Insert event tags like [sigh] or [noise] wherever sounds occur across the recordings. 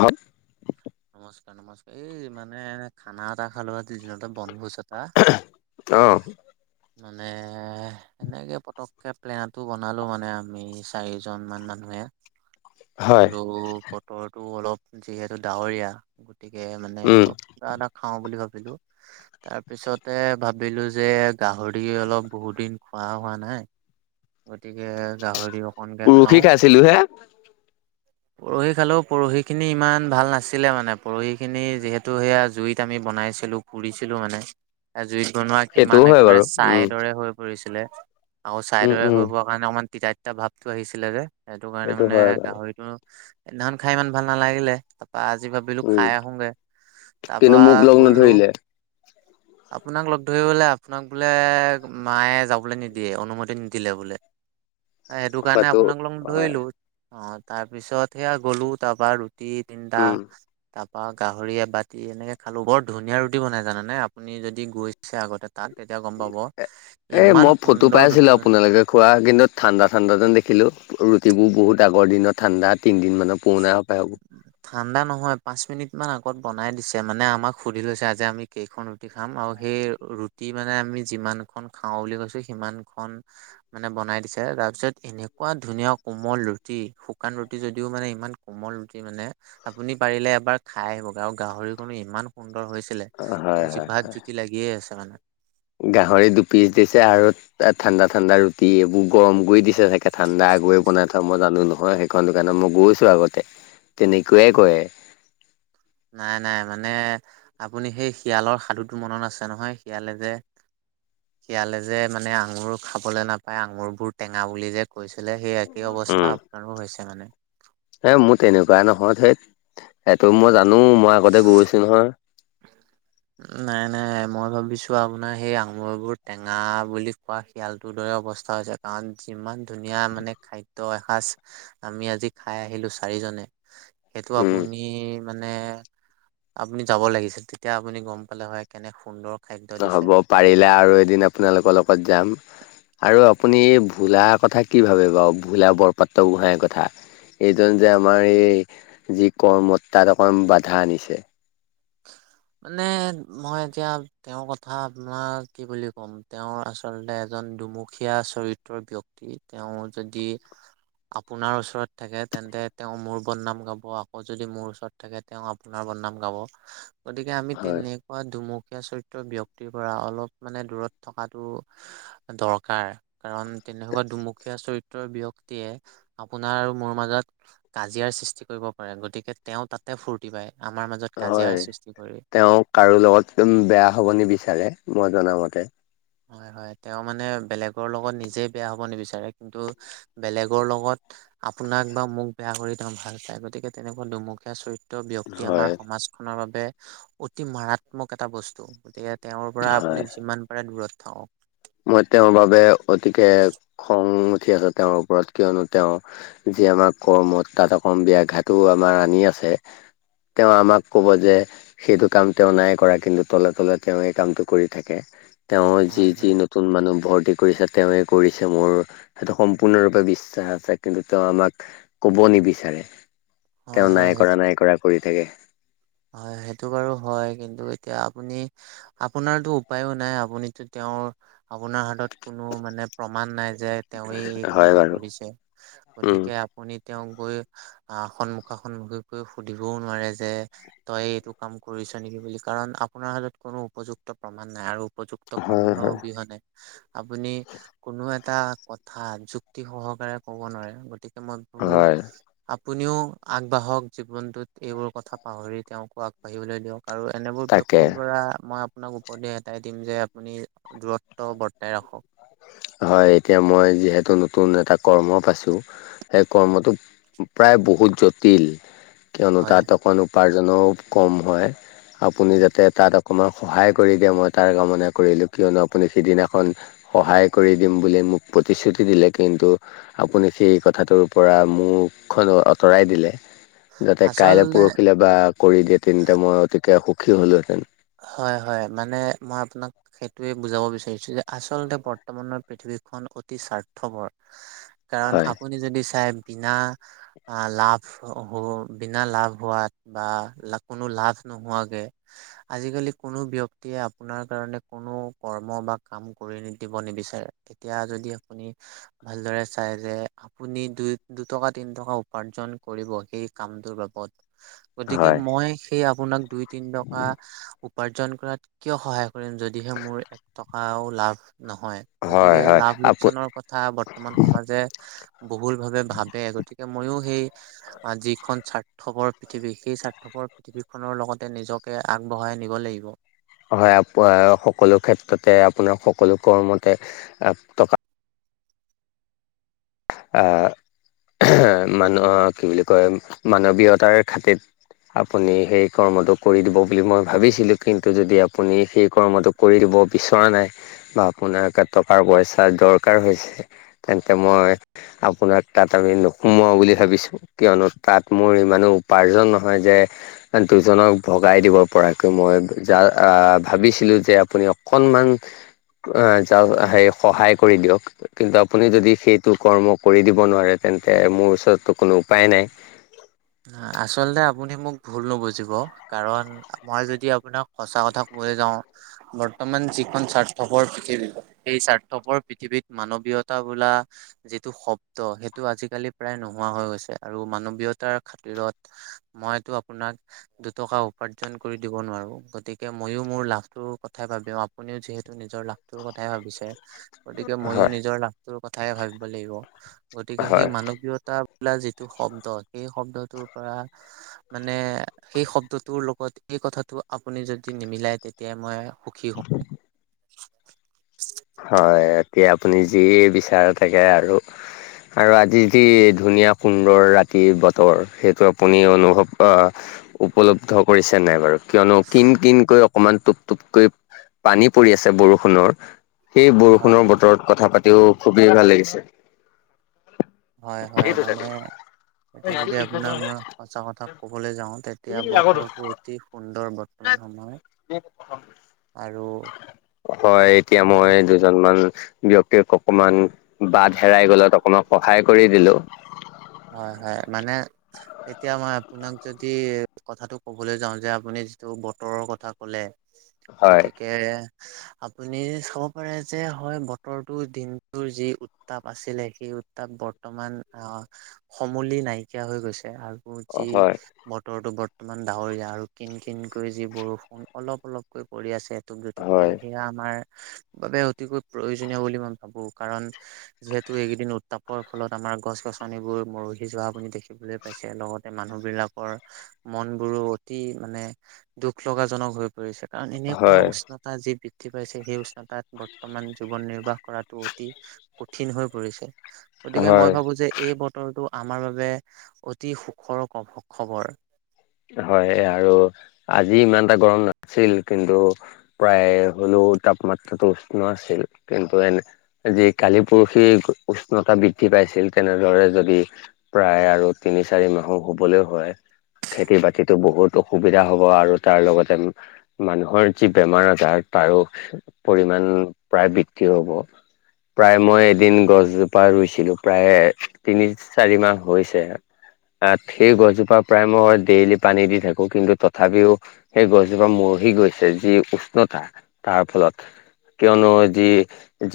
হত নমস্কাৰ নমস্কাৰ, এই মানে খানা এটা খালো আতি দিনতে বনভোচত হা! অ মানে সেনেকে পতককে প্লেনটো বনালো মানে আমি চাৰিজন মান মানুহে। হয় বোলো বতৰটো অলপ যিহেতু ডাৱৰীয়া গতিকে মানে উম অলপ কিবা এটা খাওঁ বুলি ভাবিলো। তাৰ পিছতে ভাবিলো যে গাহৰি অলপ বহুত দিন খোৱা হোৱা নাই? গতিকে গাহৰি অক- পুৰখি খাইছিলো হে? পোৰহি খালেও পৰহিখিনি ইমান ভাল নাছিলে মানে পৰহিখিনি যিহেতু সেয়া জুইত আমি বনাইছিলোঁ। পুৰিছিলো মানে। জুইত বনোৱা কিমান সেইটোও হয় একেবাৰে বাৰু চাই উম দৰে হৈ পৰিছিলে আৰু চাই উম দৰে উম হৈ প- কাৰণে অকমান তিতা তিতা ভাৱটো আহিছিলে যে সেইটো কাৰণে মানে হয় বাৰু সেইটো, সেইদিনাখন খাই ইমান ভাল নালাগিলে। বা আজি ভাবিলো উম খাই আহোগে। তা পা কিন্তু মোক লগ গলোঁ নধৰিলে আপোনাক লগ ধৰিবলে আপোনাক বোলে মায়ে যাবলৈ নিদিয়ে অনুমতি নিদিলে বোলে। [inaudible] এ এইটো কাৰণে হয়টো আপোনাক লগ ধৰিলো হয় অ তাৰপিছত সেয়া গ'লো তাৰপা ৰু- টি তিনটা উম তা পা গাহৰি এবাতি এনেকে খালো বৰ ধুনীয়া ৰুটি বনাই জানেনে আপ- আপুনি যদি গৈছে আগতে তাত তেতিয়া গম পাব, এ ইমান সুন্দৰ ৰুটি মানে তাকে খোৱা গিন্দত ঠাণ্ডা ঠাণ্ডাতেন দেখিলোঁ, ৰুটিবোৰ বহুত আগৰ দিনত ঠাণ্ডা তিনিদিনমানৰ পুৰণা সোপায় সেইবো। ঠাণ্ডা নহয় পাঁচ মিনিট মান আগত বনাই দিছে মানে আমাক সুধি লৈছে আজি আমি কেইখন ৰুটি খাম আৰু সে- ৰুটি মানে আমি যিমান খন খাওঁ বুলি কৈছো সিমানখন মানে বনাই দিছে তাৰ পিছত এনেকুৱা ধুনীয়া কোমল ৰুটি, শুকান ৰুট- টি যদিও মানে ইমান কোমল ৰুটি মানে আপুনি পাৰিলে এবাৰ খাই আহিব আৰু গাহৰিখনো ইমান সুন্দৰ হৈছ- হয় [unintelligible] হয় জিভাত জুতি লাগিয়ে আছে মানে। গাহৰি দুপিচ দিছে আৰু এ ঠাণ্ডা ঠাণ্ডা ৰুটি এইবোৰ গৰম কৰি দিছে চাগে ঠাণ্ডা আগয়ে বনাই থোৱা মই জানো নহয়। এখন দোকানত মই গৈছোঁ আগতে তেনেকুৱাই কয়। নাই নাই মানে আপুনি সেই শিয়ালৰ সাধুটো মনত আছে নহয় শিয়ালে যে শিয়ালে যে মানে আঙুৰ খাবলৈ নাপায় আঙুৰবোৰ টেঙা বুলি যে কৈছিলে সেই একেই উম অৱস্থা আপোনাৰো হৈছে মানে। এ মোৰ তেনেকুৱা নহয় ধেত এইটো মই জানো মই আগতে গৈছো নহয়। [inaudible] নাই নাই মই ভাবিছো আপোনাৰ সেই আঙুৰবোৰ টেঙা বুলি কোৱা শয়ালটোৰ দৰে অৱস্থা হৈছে কাৰণ যিমান ধুনীয়া মানে খাদ- দ্য এসাঁজ আমি আজি খাই আহিলোঁ চাৰিজনে। সেইটো উম আপুনি মানে আপুনি যাব লাগিছিল তেতিয়া আপুনি গম পালে হয় কেনে সুন্দৰ খাদ্য দিছে। হ'ব পাৰিলে আৰু এদিন আপোনালোকৰ লগত যাম। আৰু আপুনি এই ভোলা কথা কি ভাবে বাও ভোলা বৰপাত্ৰ গোহাঁইৰ কথা? এইজন যে আমাৰ এই যি কৰ্মত তাত অকমান বাধা আনিছে। [inaudible] মানে মই এতিয়া তেওঁৰ কথা আপোনাৰ কি বুলি ক'ম তেওঁ আচলতে এজন দুমুখ দুখীয়া চৰিত্ৰৰ ব্যক্তি তেওঁ যদি আপোনাৰ ওচৰত থাকে তেন্তে তেওঁ মোৰ বদনাম গাব আকৌ যদি মোৰ ওচৰত থাকে তেওঁ আপোনাৰ বদনাম গাব। গতিকে আমি হয় তেনেকুৱা দুমুখীয়া চৰিত্ৰ ব্যক্তিৰ পৰা অলপ মানে দূৰত থকাটো দৰকাৰ কাৰণ তেনেকুৱা দুমুখীয়া চৰিত্ৰৰ ব্যক্ত ব্যক্তিয়ে আপোনাৰ আৰু মোৰ মাজত কাজিয়াৰ সৃষ্টি কৰিব পাৰে গতিকে তেওঁ তাতে ফূৰ্তি পায় আমাৰ মাজত কাজিয়াৰ হয় সৃষ্টি কৰি তেওঁ কাৰো লগত উম বেয়া হব নিবিচাৰে মই জনামতে। হয়- হয় তেওঁ মানে বেলেগৰ লগত নিজে বেয়া হ'ব নিবিচাৰে কিন্তু বেলেগৰ লগত আপোনাক বা মোক বেয়া কৰি তেওঁ ভাল পায় গতিকে তেনেকুৱা দুমুখীয়া চৰিত্ ব্যক্তি আমাৰ হয় সমাজখনৰ বাবে অতি মাৰাত্মক এটা বস্তু গতিকে তেওঁৰ পৰা হয় আপুনি যিমান পাৰে দূৰত থাকক। মই তেওঁৰ বাবে অতিকে খং উঠি আছে তেওঁৰ ওপৰত কিয়নো তেওঁ যি আমাৰ কৰ্মত তাত অকম ব্যাঘাটো আমাৰ আনি আছে। তেওঁ আমাক ক'ব যে সেইটো কাম তেওঁ নাই কৰা কিন্তু তলে- তলে তেওঁয়ে এই কামটো কৰি থাকে তেওঁৰ হয় যি- যি হয় নত নতুন মানুহ ভৰ্তি কৰিছে তেওঁৱে কৰিছে মোৰ সেইটো সম্পূৰ্ণৰূপে বিশ্বাস আছে কিন্তু তেওঁ আমাক কব নিবিচাৰে। হয় তেওঁ হয় নাই সেই কৰা -নাই কৰা কৰি থাকে। হয় সেইটো বাৰু হয় কিন্তু এতিয়া আপুনি আপোনাৰতো উপায়ো নাই আপুনিতো তেওঁৰ আপোনাৰ হাতত কোনো মানে প্ৰমাণ নাই যে তেওঁৱেই এই হয় কামটো বাৰু কৰিছে উম গতিকে আপ শুনি তেওঁক গৈ আহ সন্মুখা সন্মুখীকৈ সুধিবও নোৱাৰে যে তই এইটো কাম কৰিছ নিকি বুলি কাৰণ আপোনাৰ হাতত কোনো উপযুক্ত প্ৰমাণ নাই আৰু উপযুক্ত হয় প্ৰমানৰ হয় অবিহনে আপুনি কোনো এটা কথা যুক্তি সহকাৰে কব নোৱাৰে গতিকে মই হয়। আপুনিওঁ আগবাঢ়ক জীৱনটোত এইবোৰ কথা পাহৰি তেওঁকো আগবাঢ়িবলৈ দিয়ক। আৰু এনেবোৰ তাকে ব্যক্তিৰ পৰা মই আপ আপোনাক উপদেশ এটাই দিম যে আপুনি দূৰত্ব বৰ্তাই ৰাখক। হয় এতিয়া মই যিহেতু নতুন এটা কৰ্ম পাইছো সেই কৰ্মটোত প্ৰায় বহুত জটিল কিয়নো হয় তাত অকণ উপাৰ্জনো কম হয় আপুনি হয় যাতে তাত আপ অকণমান সহায় কৰি দিয়ে মই তাৰ কামনা কৰিলো কিয়নো আপুনি সিদিনাখন সহায় কৰি দিম বুলি মোক প্ৰতিশ্ৰুতি দিলে কিন্তু আপুনি সেই কথাটোৰ পৰা মুখখনো আঁতৰাই দিলে যাতে কাইলে আচলতে পৰহিলে বা কৰি দিয়ে তেন্তে মই অতিকে সুখী হ'লোহেতেন হয় হয় মানে মই আপোনাক সেইটোৱে বুজাব বিচাৰিছো যে আচলতে বৰ্তমানৰ পৃথিৱীখন অতি স্বাৰ্থপৰ কাৰণ হয়। আপুনি যদি চাই বিনা লাভ হ বিনা লাভ হোৱাত বা লা কোনো লাভ নোহোৱাকে আজিকালি কোনো ব্যক্তিয়ে আপোনাৰ কাৰণে কোনো কৰ্ম বা কাম কৰি নি দিব নিবিচাৰে তেতিয়া যদি আপুনি ভালদৰে চাই যে আপুনি দুই দুটকা তিন টকা উপাৰ্জন কৰিব সেই কামটোৰ বাবদ গতিকে হয় মই সেই আপোনাক দুই তিন টকা উপাৰ্জন কৰাত কিয় সহায় কৰিম যদিহে মোৰ এক টকাও লাভ নহয় হয় গতিকে হয় লাভ আপু লোকচানৰ কথা বৰ্তমান সমাজে বহুল ভাবে ভাবে গতিকে মইও সেই আ যিখন স্বাৰ্থপৰ পৃথিৱী সেই স্বাৰ্থপৰ পৃথিৱীখনৰ লগতে নিজকে আগবঢ়াই নিব লাগিব এ পএ সকলো ক্ষেত্ৰতে আপোনাৰ সকলো কৰ্মতে টকা আহ মানুহ কি বুলি কয় মানৱীয়তাৰ খাতিত আপুনি সেই কৰ্মটো কৰি দিব বুলি মই ভাবিছিলোঁ, কিন্তু যদি আপুনি সেই কৰ্মটো। কৰি দিব বিচৰা নাই বা আপোনাৰ টকাৰ পইচা দৰকাৰ হৈছে। তেন্তে মই আপোনাক তাত আৰু নোসোমোৱাওঁ বুলি ভাবিছোঁ। কিয়নো তাত মোৰ ইমানো উপাৰ্জন নহয় যে। দুজনক ভগাই দিব পৰাকৈ মই যা ভাবিছিলোঁ যে আপুনি। অকনমান যা হেই সহায় কৰি দিয়ক। কিন্তু আপুনি যদি সেইটোক। কৰ্ম কৰি দিব নোৱাৰে, তেন্তে মোৰ ওচৰততো কোনো উপায় নাই। আচলতে আপুনি মোক ভুল নুবুজিব কাৰণ মই যদি আপোনাক। সঁচা কথা কৈয়ে যাওঁ। বৰ্তমান যিখন স্বাৰ্থপৰ পৃথিৱী, সেই স্বাৰ্থপৰ পৃথিৱীত মানৱীয়তা বোলা যিটো শব্দ সেইটো আজিকালি প্ৰায় নোহোৱা হৈ গৈছে। আৰু মানৱীয়তাৰ খাতিৰত মইতো আপোনাক। দুটকা উপাৰ্জন কৰি দিব নোৱাৰো। গতিকে ময়ো মোৰ লাভটোৰ কথাই ভাবি আপুনিও যিহেতু নিজৰ লাভ তোৰ কথাই ভাবিছে। গতিকে ময়ো হয় নিজৰ লাভটোৰ কথাই ভাবিব লাগিব। গতিকে হয় সেই মানৱীয়তা। বোলা যিটো শব্দ সেই শব্দটোৰ পৰা। মানে সেই শব্দটোৰ লগত এই কথাটো আপুনি যদি নিমিলাই তেতিয়া মই সুখী হম। হয়, এতিয়া আপুনি যি বিচাৰে থাকে আৰু। আৰু আজি যি ধুনীয়া সুন্দৰ ৰাতি বতৰ, সেইটো আপুনি অনুভৱ অ' উপলব্ধ কৰিছে নাই বাৰু। কিয়নো কিন কিনকৈ অকমান টোপ টোপকৈ পানী পৰি আছে বৰষুণৰ। এই হয়, বৰষুণৰ বতৰত কথা পাতিও খুবেই ভাল লাগিছে। হয়- হয় মানে। তাকে যদি আপোনাক মই সঁচা কথা ক'বলৈ যাও তেতিয়া বতৰটো অতি সুন্দৰ বতৰ। আৰু হয় আপোনাক এতিয়া যদি মই কেইজনমান ব্যক্তিক অকমান বাট হেৰাই গ'লত অকমান সহায় কৰি দিলো। হয় -হয় মানে। এতিয়া মই আপোনাক যদি কথাটো কবলৈ যাও যে আপুনি যিটো বতৰৰ কথা ক'লে। হয় গতিকে আপুনি চাব পাৰে যে হয়। বতৰটোৰ দিনটোৰ যি উত্তাপ আছিলে, সেই উত্তাপ বৰ্তমান অহ সমুলি নাইকিয়া হৈ গৈছে আকৌ যি হয় বতৰটো বৰ্তমান ডাৱৰীয়া আৰু কিন কিনকৈ যি বৰষুণ অলপ অলপকৈ পৰি আছে। এটুপ দুটুপকৈ হয় সেয়া আমাৰ বাবে অতিকৈ প্ৰয়োজনীয় বুলি মই ভাবো কাৰণ। যিহেতু এইকেইদিন উত্তাপৰ ফলত আমাৰ গছ গছনি গছ গছনি বোৰ মৰহি যোৱা আপুনি দেখিবলৈ পাইছে লগতে মানুহ বিলাকৰ মন বোৰো অতি মানে দুখ লগাজনক হৈ পৰিছে। কাৰণ এনেকুৱা হয় উষ্ণতা যি বৃদ্ধি পাইছে সেই উষ্ণতা তাত বৰ্তমান জীৱন নিৰ্বাহ কৰাটো অতি কঠিন হৈ পৰিছে। গতিকে মই হয় ভাবো যে এই বতৰটো আমাৰ বাবে অতি সুখৰ খবৰ। হয় আৰু আজি ইমান এটা গৰম নাছিল কিন্তু। প্ৰায় হ'লেও তাপমাত্ৰাটো উষ্ণ আছিল কিন্তু এনে যি কালি পৰসি উষ্ণতা বৃদ্ধি পাইছিল তেনেদৰে যদি প্ৰায় আৰু তিনি চাৰি মাহো হ'বলৈও হয়। খেতি বাতিতো বহুত অসুবিধা হ'ব আৰু তাৰ লগতে। মানুহৰ যি বেমাৰ আজাৰ তাৰো পৰিমান প্ৰায় বৃদ্ধি হ'ব। প্ৰায় মই এদিন গছজোপা ৰুইছিলো প্ৰায় তিনি চাৰি মাহ হৈছে। আহ সেই গছজোপা প্ৰায় মই। ডেইলি পানী দি থাকো কিন্তু তথাপিও সেই গছজোপা মৰহি গৈছে যি উষ্ণতা। তাৰ ফলত কিয়নো যি।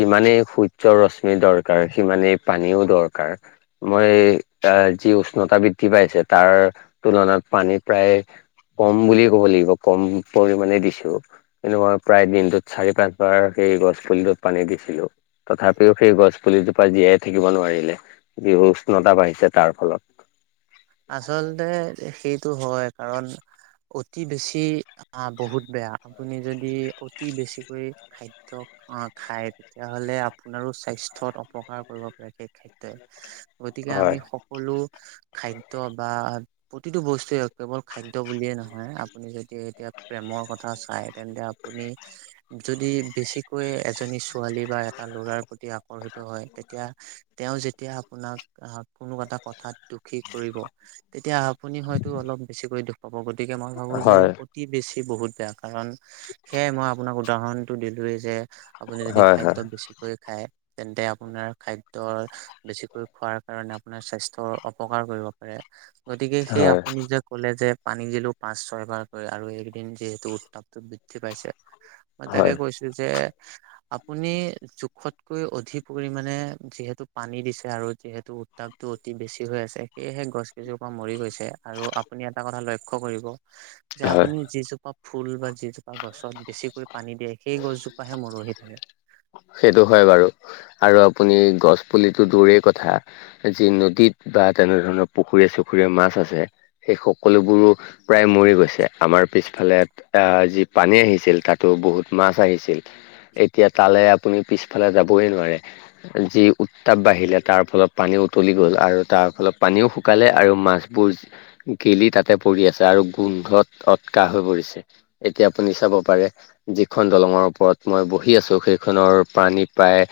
যিমানেই সূৰ্যৰ ৰশ্মি দৰকাৰ সিমানেই পানীও দৰকাৰ মই আহ যি উষ্ণতা বৃদ্ধি পাইছে তাৰ তুলনাত পানী প্ৰায়ে কম বুলিয়ে ক'ব লাগিব কম পৰিমানে দিছো কিন্তু মই প্ৰায় দিনটোত চাৰি পাঁচ বাৰ সেই গছ পুলিটোত পানী দিছিলো তথাপিও সেই গছ পুলিজোপা জীয়াই থাকিব নোৱাৰিলে যি উষ্ণতা বাঢ়িছে তাৰ ফলত আচলতে সেইটো হয় কাৰণ অতি বেছি আহ বহুত বেয়া আপুনি যদি অতি বেছিকৈ খাদ্য অ খাই তেতিয়াহলে আপোনাৰো স্বাস্থ্যত অপকাৰ কৰিব পাৰে সেই ক্ষেত- তে গতিকে আমি হয় সকলো খাদ্য বা প্ৰতিটো বস্তুৱে কেৱল খাদ্য বুলিয়ে নহয় আপুনি যদি এতিয়া প্ৰেমৰ কথা চাই তেন্তে আপ- পুনি যদি বেছি কৈ এজনী ছোৱালী বা এটা লৰাৰ প্ৰতি আকৰ্ষিত হয় তেতিয়া তেওঁ যেতিয়া আপোনাক আহ কোনো এটা কথাত দোষী কৰিব তেতিয়া আপুনি হয়তো অলপ বেছিকৈ দুখ পাব গতিকে মই ভাবো যে হয় অতি বেছি বহুত বেয়া কাৰণ সেয়াই মই আপোনাক উদাহৰণটো দিলোৱেই যে আপুনি যদি হয় খাদ্য হয় বেছিকৈ খায় তেন্তে আপোনাৰ খাদ্য বেছিকৈ খোৱাৰ কাৰণে আপোনাৰ স্বাস্থ্যৰ অপকাৰ কৰিব পাৰে গতিকে সেই হয় আপুনি যে ক'লে যে পানী দিলো পাঁচ ছয় বাৰকৈ আৰু এইকেদিন যিহেতু উত্তাপটো বৃদ্ধি পাইছে মই তাকে হয় কৈছো যে আপুনি জোখত। কৈ অধিক পৰিাণে যিহেতু পানী দিছে আৰু যিহেতু উত্তাপটো অতি বেছি হৈ আছে। সেয়েহে গছ কেইজোপা মৰি গৈছে আৰু আপুনি এটা কথা লক্ষ্য কৰিব। যে হয় আপুনি যি যোপা ফুল বা যিজোপা গছত বেছিকৈ পানী দিয়ে সেই গছজোপাহে মৰহি থাকে। সেইটো হয় বাৰু আৰু আপুনি গছ পুলিটো দুৰেই কথা যি নদীত বা তেনে ধৰণৰ পুখুৰীয়ে চুখুৰীয়ে মাছ আছে সেই সকলোবোৰো প্ৰায় মৰি গৈছে আমাৰ পিছফালে আহ যি পানী আহিছিল তাতো বহুত মাছ আহিছিল এতিয়া তালে আপুনি পিছফালে যাবই নোৱাৰে যি উত্তাপ বাঢ়িলে তাৰ ফলত পানী উতলি গ'ল আৰু তাৰ ফলত পানীও, শুকালে আৰু মাছবোৰ গেলি তাতে পৰি আছে আৰু গোন্ধত অটকা হৈ পৰিছে। এতিয়া আপুনি চাব পাৰে যিখন দলঙৰ ওপৰত মই বহি আছো সেই। খনৰ প্ৰাণী প্ৰায়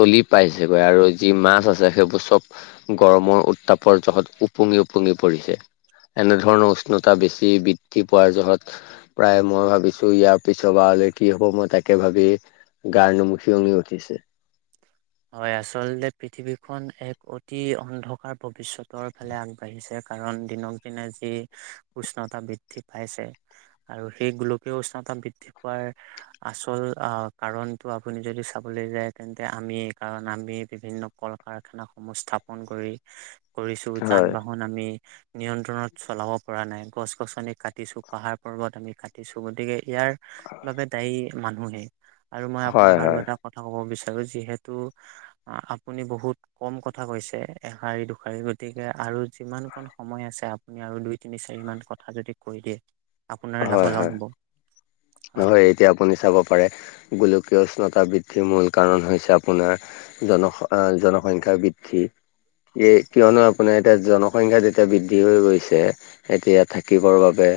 তলি পাইছেগৈ আৰু যি মাছ আছে সেইবোৰ চব। গৰমৰ উত্তাপৰ জহত ওপুঙি ওপুঙি পৰিছে। এনেধৰণৰ উষ্ণতা বেছি বৃদ্ধি পোৱাৰ জহত। প্ৰায় মই ভাবিছোঁ ইয়াৰ পিছৰবাৰলৈ কি হ'ব মই তাকে ভাবি। গাৰ নুম সিয়ঙি উঠিছে। হয় আচলতে পৃথিৱীখন এক অতি অন্ধকাৰ ভৱিষ্যতৰ ফালে আগ বাঢ়িছে কাৰণ দিনক দিনে যি উষ্ণতা বৃদ্ধি পাইছে। আৰু সেই গোলকীয় উষ্ণতা বৃদ্ধি পোৱাৰ। আচল আহ কাৰণটো আপুনি যদি চাবলৈ যায় তেন্তে আমি। কাৰণ আমি বিভিন্ন কল কাৰখানা সমূহ স্থাপন কৰি কৰিছো যান হয় বাহন। বাহন আমি। নিয়ন্ত্ৰণত চলাব পৰা নাই গছ গছনি কাটিছো পাহাৰ পৰ্বত আমি কাটিছো গতিকে। ইয়াৰ বাবে দায়ী মানুহে আৰু মই আপোনাক হয় আৰু হয় এটা কথা ক'ব বিচাৰো যিহে তো আপোনি বহুত। কম কথা কৈছে এশাৰি দুশাৰী গতিকে আৰু যিমান কণ সময় আছে। আপোনি আৰু দুই তিনি চাৰি মান কথা যদি কৈ দিয়ে। আপোনাৰ লাভৱান হ'ব। হয়। তেতিয়া আপুনি চাব পাৰে গোলকীয় উষ্ণতা বৃদ্ধিৰ মূল কাৰণ হৈছে আপ আপোনাৰ জনস জনসংখ্যা বৃদ্ধি। এই কিয়নো আপোনাৰ এতিয়া জনসংখ্যা যেতিয়া বৃদ্ধি হৈ গৈছে। এতিয়া থাকিবৰ বাবে।